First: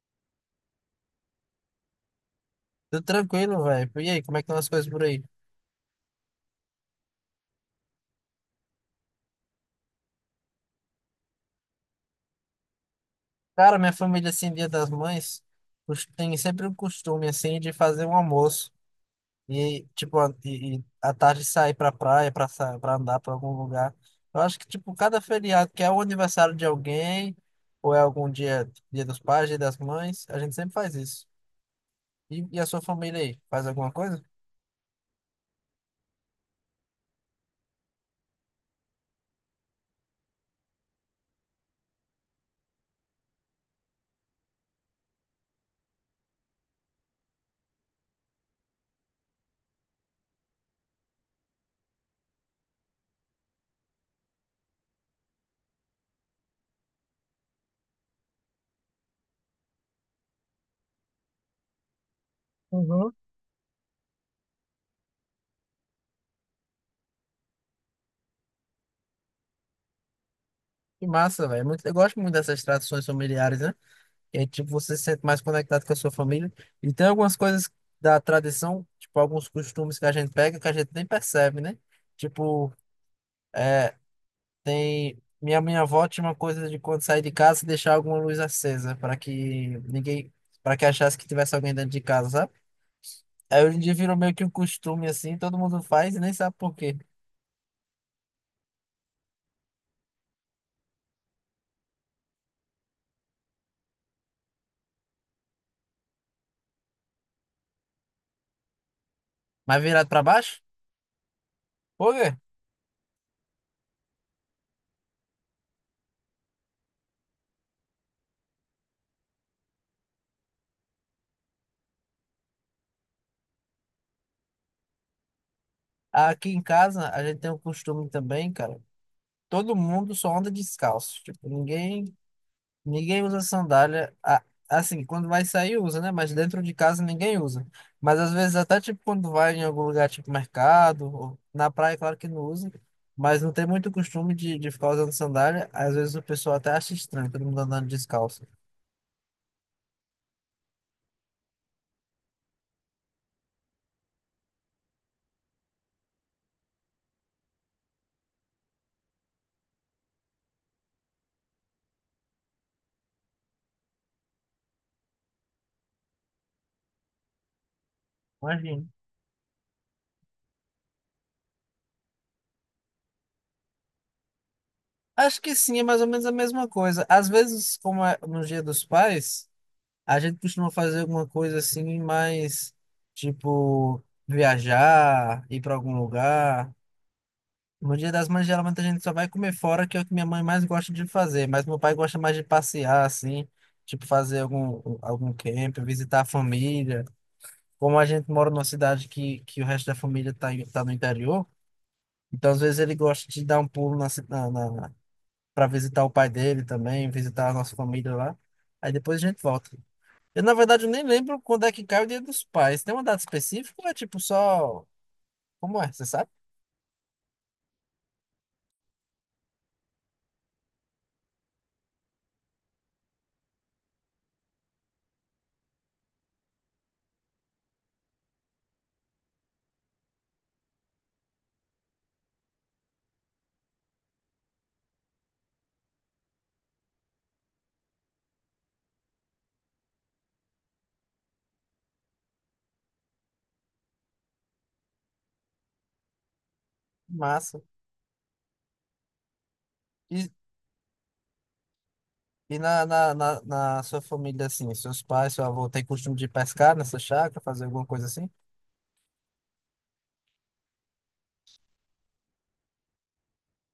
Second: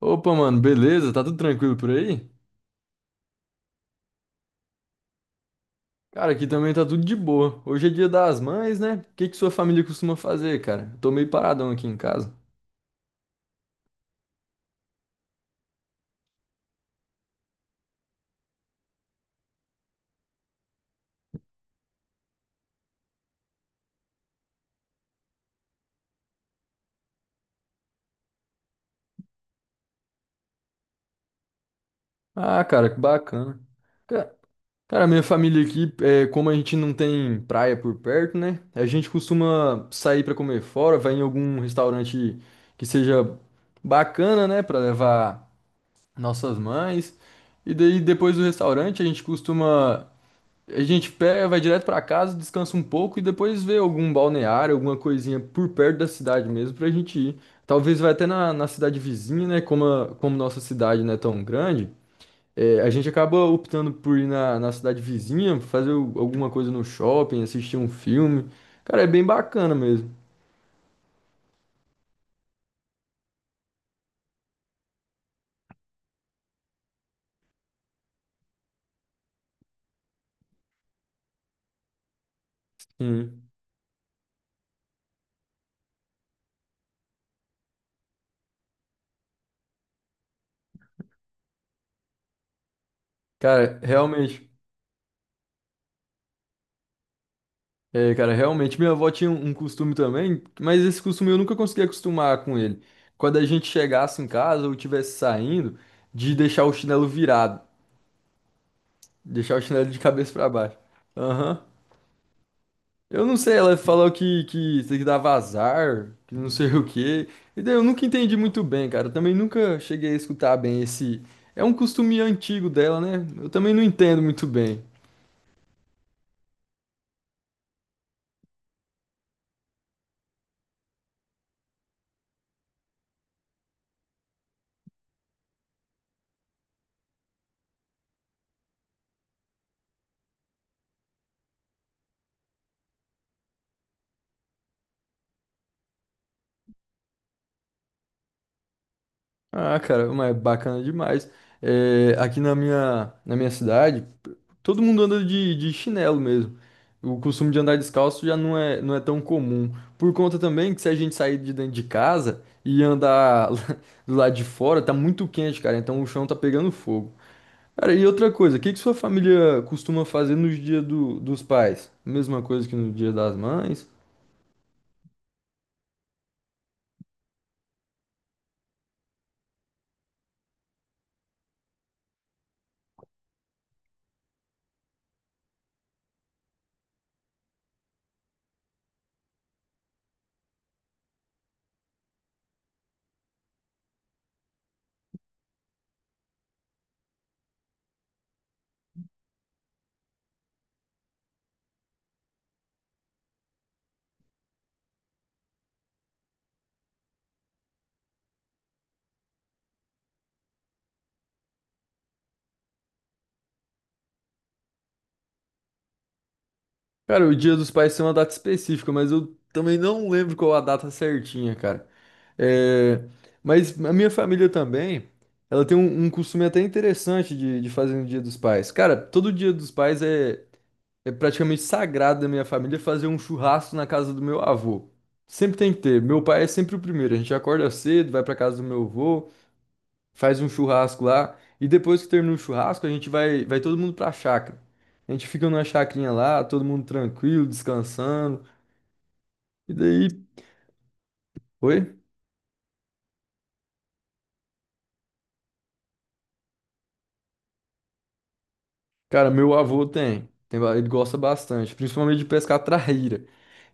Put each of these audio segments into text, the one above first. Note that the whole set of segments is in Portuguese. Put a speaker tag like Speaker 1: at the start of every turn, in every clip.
Speaker 1: Opa, mano, beleza? Tá tudo tranquilo por aí?
Speaker 2: Tudo tranquilo, velho. E aí, como é que estão as coisas por aí?
Speaker 1: Cara, aqui também tá tudo de boa. Hoje é dia das mães, né? O que que sua família costuma fazer, cara? Eu tô meio paradão aqui em casa.
Speaker 2: Cara, minha família, assim, Dia das Mães, tem sempre o costume, assim, de fazer um almoço. E, tipo, e à tarde sair pra praia, pra, pra andar pra algum lugar. Eu acho que, tipo, cada feriado, que é o aniversário de alguém, ou é algum dia, Dia dos Pais, Dia das Mães, a gente sempre faz isso. E
Speaker 1: Ah,
Speaker 2: a sua
Speaker 1: cara, que
Speaker 2: família aí,
Speaker 1: bacana.
Speaker 2: faz alguma coisa?
Speaker 1: Ca- Cara, minha família aqui, é, como a gente não tem praia por perto, né? A gente costuma sair pra comer fora, vai em algum restaurante que seja bacana, né? Pra levar nossas mães. E daí, depois do restaurante, a gente pega, vai direto pra casa, descansa um pouco e depois vê algum balneário, alguma coisinha por perto da cidade mesmo pra gente ir. Talvez vai até na cidade vizinha, né? Como nossa cidade não é tão grande, é, a gente
Speaker 2: Uhum.
Speaker 1: acaba optando por ir na cidade vizinha, alguma coisa no shopping, assistir um filme. Cara, é bem bacana mesmo.
Speaker 2: Que massa, velho. Eu gosto muito dessas tradições familiares, né? E aí, tipo, você se sente mais conectado com a sua família. E tem algumas coisas da tradição, tipo, alguns costumes que a gente pega que a gente nem percebe, né? Tipo,
Speaker 1: Sim.
Speaker 2: tem. Minha avó tinha uma coisa de quando sair de casa deixar alguma luz acesa para que ninguém. Para que achasse que tivesse alguém dentro de casa, sabe? Aí hoje
Speaker 1: Cara,
Speaker 2: em dia virou meio que um
Speaker 1: realmente.
Speaker 2: costume assim, todo mundo faz e nem sabe por quê.
Speaker 1: É, cara, realmente minha avó tinha um costume também, mas esse costume eu nunca consegui acostumar com ele. Quando a gente chegasse em casa ou estivesse saindo, de deixar o chinelo virado, deixar o
Speaker 2: Mas
Speaker 1: chinelo de
Speaker 2: virado para
Speaker 1: cabeça pra
Speaker 2: baixo?
Speaker 1: baixo. Aham.
Speaker 2: Por quê?
Speaker 1: Eu não sei, ela falou que tem que dar vazar, que não sei o quê. E daí eu nunca entendi muito bem, cara. Eu também nunca cheguei a escutar bem esse. É um costume antigo dela, né? Eu também não entendo muito bem.
Speaker 2: Aqui em casa a gente tem um costume também, cara. Todo mundo só anda descalço. Tipo, ninguém usa sandália. Assim, quando vai sair, usa, né? Mas dentro de casa ninguém usa. Mas às vezes, até tipo quando vai em algum lugar, tipo mercado, ou na praia, claro que não usa. Mas não tem muito costume de ficar usando sandália. Às vezes o pessoal até acha estranho, todo mundo andando descalço.
Speaker 1: Ah, cara, mas é bacana demais. É, aqui na minha cidade, todo mundo anda de chinelo mesmo. O costume de andar descalço já não é, não é tão comum. Por conta também que se a gente sair de dentro de casa e andar do lado de fora, tá muito quente, cara. Então o chão tá pegando fogo. Cara, e outra coisa, o que que
Speaker 2: Imagina.
Speaker 1: sua família costuma fazer nos dias dos pais? Mesma coisa que no dia das mães?
Speaker 2: Acho que sim, é mais ou menos a mesma coisa. Às vezes, como é no Dia dos Pais, a gente costuma fazer alguma coisa assim, mais tipo viajar, ir para algum lugar. No Dia das Mães, geralmente a gente só vai comer fora, que é o que minha mãe mais gosta de fazer, mas meu pai gosta mais de passear, assim, tipo fazer algum camp, visitar a família. Como a gente mora numa cidade que o resto da família tá, tá no interior, então às vezes ele gosta de dar um pulo na, para visitar o pai dele também, visitar a nossa família lá. Aí depois a gente volta. Eu, na verdade, eu nem lembro quando é que cai o Dia dos Pais. Tem uma data específica ou é tipo só. Como é? Você sabe?
Speaker 1: Cara, o dia dos pais tem uma data específica, mas eu também não lembro qual a data certinha, cara. É, mas a minha família também, ela tem um costume até interessante de fazer no Dia dos Pais. Cara, todo Dia dos Pais é, é praticamente sagrado da minha família fazer um churrasco na casa do meu avô. Sempre tem que ter. Meu pai é sempre o primeiro. A gente acorda cedo, vai pra casa do meu avô, faz um churrasco lá. E depois que termina o churrasco, a gente vai todo mundo pra chácara. A gente fica numa chacrinha lá, todo mundo tranquilo,
Speaker 2: Massa.
Speaker 1: descansando. E daí.
Speaker 2: E,
Speaker 1: Oi?
Speaker 2: E na sua família, assim, seus pais, seu avô, tem costume de pescar nessa chácara, fazer alguma coisa assim?
Speaker 1: Cara, meu avô ele gosta bastante, principalmente de pescar traíra.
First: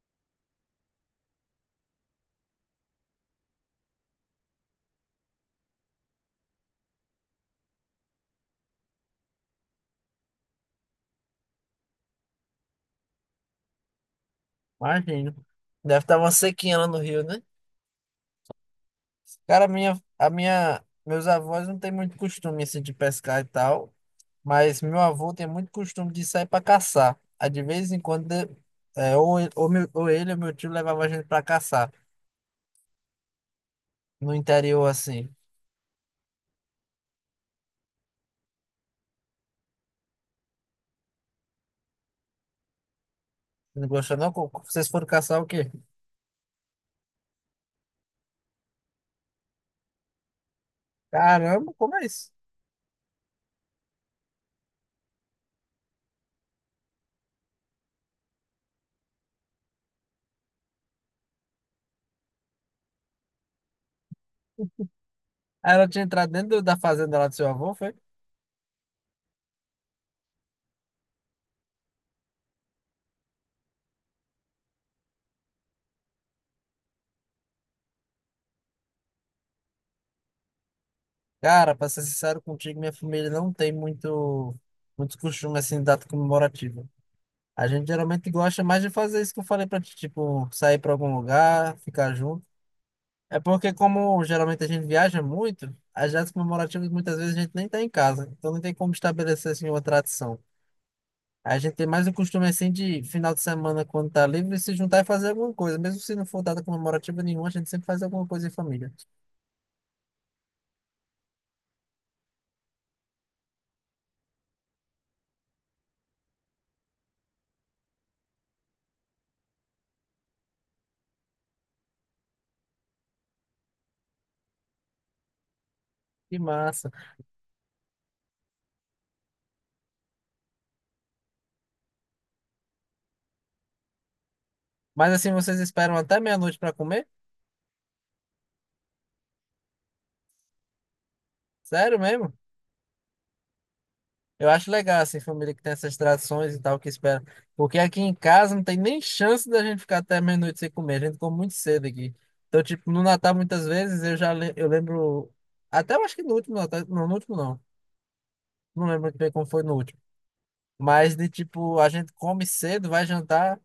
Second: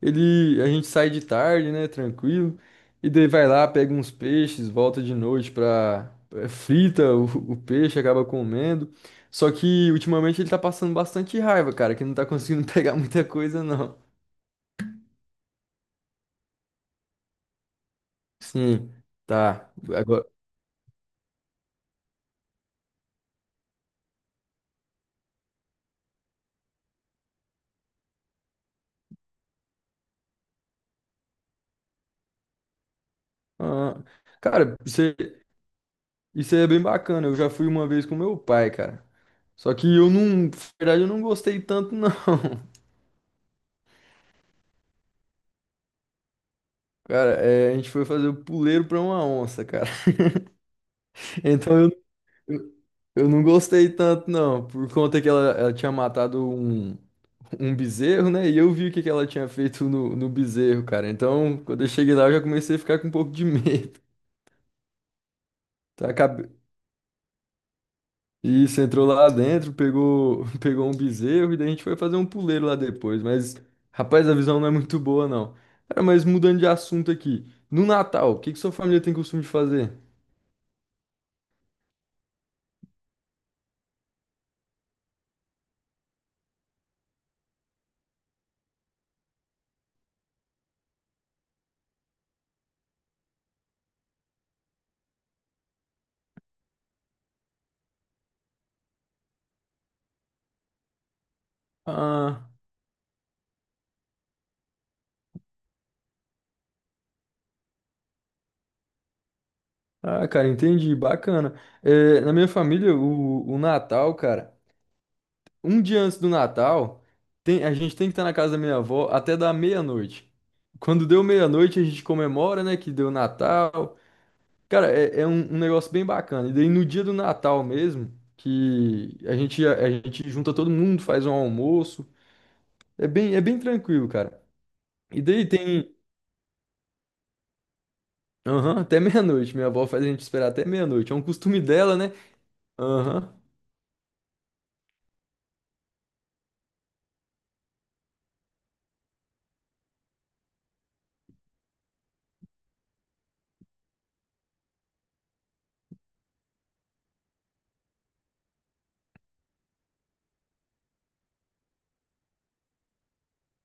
Speaker 1: Ele, a gente sai de tarde, né, tranquilo, e daí vai lá, pega uns peixes, volta de noite pra, frita o peixe, acaba comendo. Só que ultimamente ele tá passando bastante raiva, cara, que não tá conseguindo pegar muita coisa, não.
Speaker 2: Imagino. Deve estar uma sequinha lá no rio, né?
Speaker 1: Sim,
Speaker 2: Cara,
Speaker 1: tá. Agora,
Speaker 2: meus avós não têm muito costume, assim, de pescar e tal, mas meu avô tem muito costume de sair para caçar. Aí, de vez em quando, ou ele ou meu tio levava a gente para caçar,
Speaker 1: ah,
Speaker 2: no
Speaker 1: cara,
Speaker 2: interior, assim.
Speaker 1: isso é bem bacana. Eu já fui uma vez com meu pai, cara. Só que eu não, na verdade, eu não gostei tanto, não.
Speaker 2: Não gostou, não? Vocês foram caçar o quê?
Speaker 1: Cara, é, a gente foi fazer o puleiro pra uma onça, cara.
Speaker 2: Caramba,
Speaker 1: Então eu,
Speaker 2: como é isso?
Speaker 1: eu eu não gostei tanto, não, por conta que ela tinha matado um, um bezerro, né? E eu vi o que, que ela tinha feito no bezerro, cara. Então, quando eu cheguei lá, eu já comecei a ficar com um pouco de medo.
Speaker 2: Aí ela tinha
Speaker 1: Tá,
Speaker 2: entrado
Speaker 1: Acabe-
Speaker 2: dentro da fazenda lá do seu avô, foi?
Speaker 1: Isso, entrou lá dentro, pegou, pegou um bezerro e daí a gente foi fazer um puleiro lá depois. Mas, rapaz, a visão não é muito boa, não. Cara, mas mudando de assunto aqui. No Natal, o que que sua família tem costume de fazer?
Speaker 2: Cara, pra ser sincero contigo, minha família não tem muito, muito costume assim, de data comemorativa. A gente geralmente gosta mais de fazer isso que eu falei pra ti, tipo, sair pra algum lugar, ficar junto. É porque, como geralmente a gente viaja muito, as datas comemorativas muitas vezes a gente nem tá em casa, então não tem como estabelecer assim uma tradição. A gente tem mais o costume
Speaker 1: Ah.
Speaker 2: assim de final de semana, quando tá livre, se juntar e fazer alguma coisa. Mesmo se não for data comemorativa nenhuma, a gente sempre faz alguma coisa em família.
Speaker 1: Ah, cara, entendi, bacana. É, na minha família, o Natal, cara, um dia antes do Natal, a gente tem que estar na casa da minha avó até dar meia-noite. Quando deu meia-noite, a gente comemora, né, que deu Natal. Cara, é, é um negócio bem
Speaker 2: Que
Speaker 1: bacana. E daí no
Speaker 2: massa.
Speaker 1: dia do Natal mesmo, que a gente, a gente junta todo mundo, faz um almoço. É bem tranquilo, cara.
Speaker 2: Mas
Speaker 1: E
Speaker 2: assim,
Speaker 1: daí
Speaker 2: vocês
Speaker 1: tem,
Speaker 2: esperam até meia-noite pra comer?
Speaker 1: aham, até meia-noite. Minha avó faz a gente esperar até meia-noite. É um costume dela,
Speaker 2: Sério
Speaker 1: né?
Speaker 2: mesmo?
Speaker 1: Aham.
Speaker 2: Eu acho legal, assim, família que tem essas tradições e tal, que espera. Porque aqui em casa não tem nem chance da gente ficar até meia-noite sem comer. A gente come muito cedo aqui. Então, tipo, no Natal, muitas vezes, eu lembro. Até eu acho que no último Natal. Não, no último não. Não lembro muito bem como foi no último. Mas de tipo, a gente come cedo, vai jantar,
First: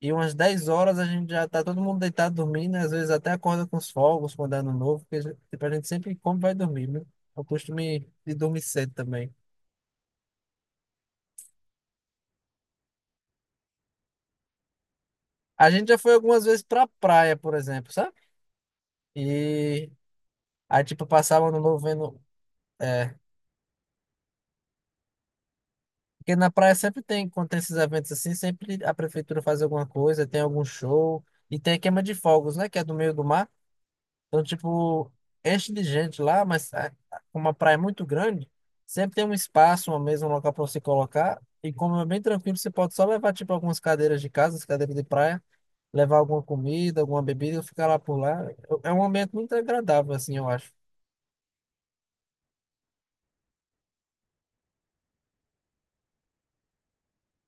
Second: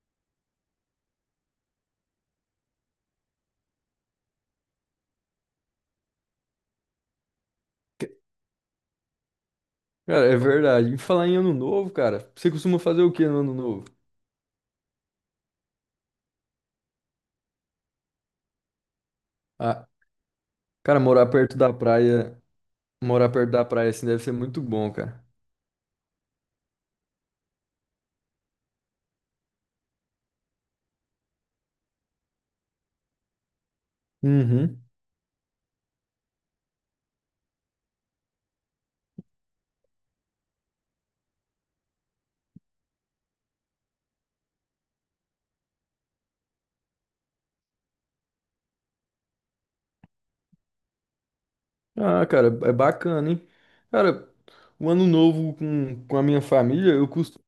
Speaker 2: e umas 10 horas a gente já tá todo mundo deitado dormindo, né? Às vezes até acorda com os fogos quando é ano novo, porque tipo, a gente sempre come e vai dormir, né? Eu costumo de dormir cedo também.
Speaker 1: Cara, é verdade. E falar em ano novo, cara, você costuma fazer o que no ano novo?
Speaker 2: A gente já foi algumas vezes pra praia, por exemplo, sabe?
Speaker 1: Ah,
Speaker 2: E aí,
Speaker 1: cara,
Speaker 2: tipo,
Speaker 1: morar
Speaker 2: passava
Speaker 1: perto
Speaker 2: ano
Speaker 1: da
Speaker 2: novo vendo.
Speaker 1: praia,
Speaker 2: É,
Speaker 1: morar perto da praia assim deve ser muito bom, cara.
Speaker 2: porque na praia sempre tem, quando tem esses eventos assim, sempre a prefeitura faz alguma coisa, tem algum show, e tem a queima de fogos, né? Que é do meio do mar. Então,
Speaker 1: Uhum.
Speaker 2: tipo, enche de gente lá, mas é, como a praia é muito grande, sempre tem um espaço, uma mesa, um local pra você colocar. E como é bem tranquilo, você pode só levar, tipo, algumas cadeiras de casa, as cadeiras de praia, levar alguma comida, alguma bebida, e ficar lá por lá. É um ambiente muito agradável, assim, eu acho.
Speaker 1: Ah, cara, é bacana, hein? Cara, o ano novo com a minha família, eu costumo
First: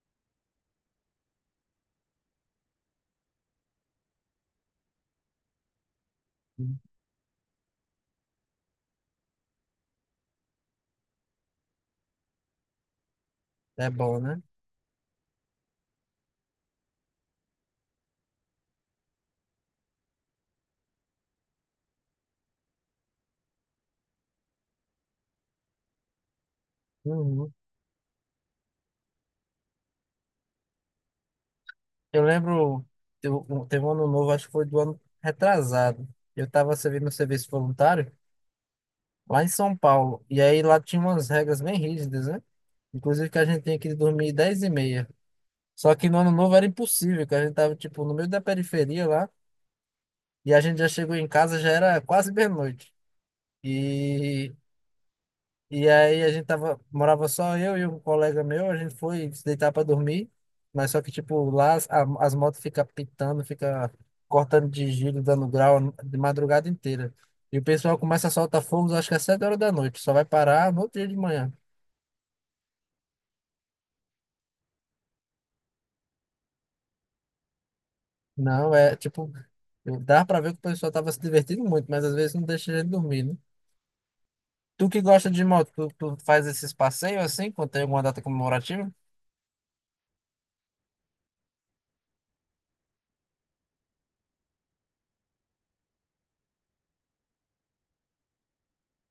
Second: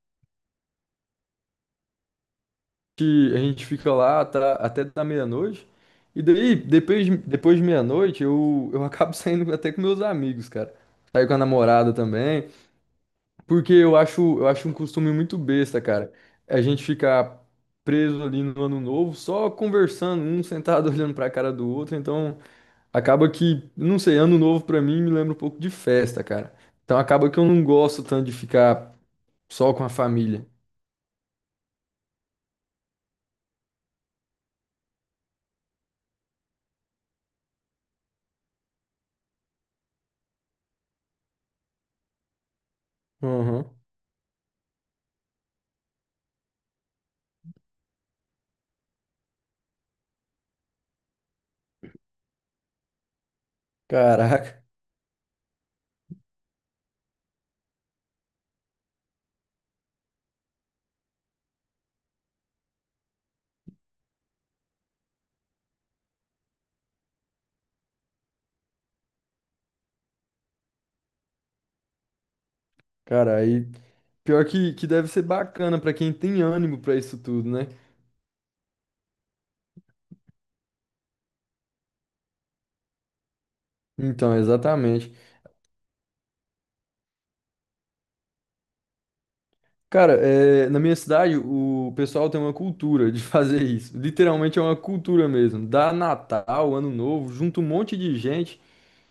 Speaker 1: que a gente fica até da meia-noite. E daí, depois de meia-noite, eu acabo saindo até com meus amigos, cara. Saio com a namorada também. Porque
Speaker 2: É bom, né?
Speaker 1: eu acho um costume muito besta, cara. A gente ficar preso ali no ano novo, só conversando, um sentado olhando pra cara do outro. Então, acaba que, não sei, ano novo pra mim me lembra um pouco de festa, cara. Então, acaba que eu
Speaker 2: Uhum.
Speaker 1: não gosto tanto de ficar só com a família.
Speaker 2: Eu lembro, teve um ano novo, acho que foi do ano retrasado. Eu estava servindo serviço voluntário lá em São Paulo. E aí lá tinha umas regras bem rígidas, né? Inclusive que a gente
Speaker 1: Uhum.
Speaker 2: tinha que dormir 10:30. Só que no ano novo era impossível, que a gente tava, tipo, no meio da periferia lá. E a gente já chegou em casa, já era quase meia-noite. E
Speaker 1: Caraca,
Speaker 2: E aí a gente tava, morava só eu e um colega meu, a gente foi se deitar para dormir, mas só que tipo lá as motos ficam pitando, fica cortando de giro, dando grau de madrugada inteira. E o pessoal começa a soltar fogos, acho que às 7 horas da noite, só vai parar no outro dia de manhã.
Speaker 1: cara, aí pior que deve ser bacana pra quem tem ânimo pra isso tudo, né?
Speaker 2: Não, é tipo, dá para ver que o pessoal tava se divertindo muito, mas às vezes não deixa a gente dormir, né?
Speaker 1: Então,
Speaker 2: Tu que
Speaker 1: exatamente.
Speaker 2: gosta de moto, tu faz esses passeios assim, quando tem alguma data comemorativa?
Speaker 1: Cara, é, na minha cidade o pessoal tem uma cultura de fazer isso. Literalmente é uma cultura mesmo. Dá Natal, Ano Novo, junta um monte de gente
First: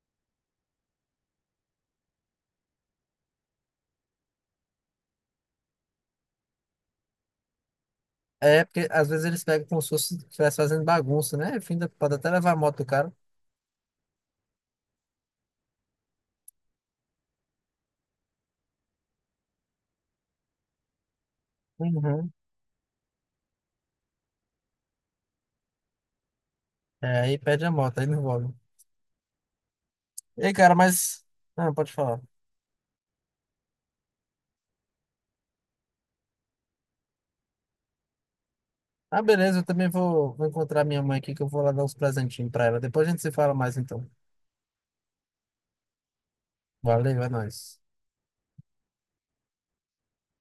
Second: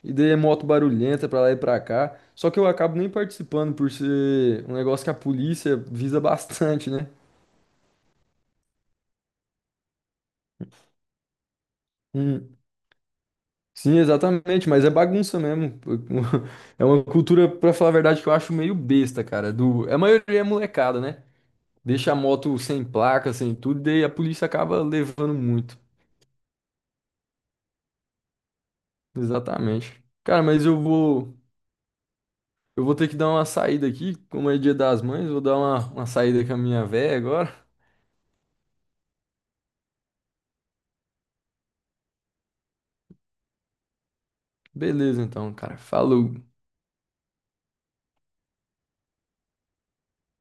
Speaker 1: e daí é moto barulhenta pra lá e pra cá. Só que eu acabo nem participando por ser um negócio que a polícia visa bastante, né?
Speaker 2: É, porque às vezes eles pegam como se fosse estivesse fazendo bagunça, né? Enfim, pode até
Speaker 1: Hum.
Speaker 2: levar a moto do cara.
Speaker 1: Sim, exatamente, mas é bagunça mesmo. É uma cultura, pra falar a verdade, que eu acho meio besta, cara. Do... A maioria é molecada, né? Deixa a
Speaker 2: Uhum.
Speaker 1: moto sem placa, sem tudo, e daí a polícia acaba levando muito.
Speaker 2: É, aí perde a moto, aí não envolve.
Speaker 1: Exatamente. Cara,
Speaker 2: Ei, cara, mas. Não, pode falar.
Speaker 1: eu vou ter que dar uma saída aqui, como é dia das mães, vou dar uma saída com a minha véia agora.
Speaker 2: Ah, beleza, eu também vou encontrar minha mãe aqui, que eu vou lá dar uns presentinhos pra ela. Depois a gente se fala mais então.
Speaker 1: Beleza, então, cara. Falou.
Speaker 2: Valeu, é nóis.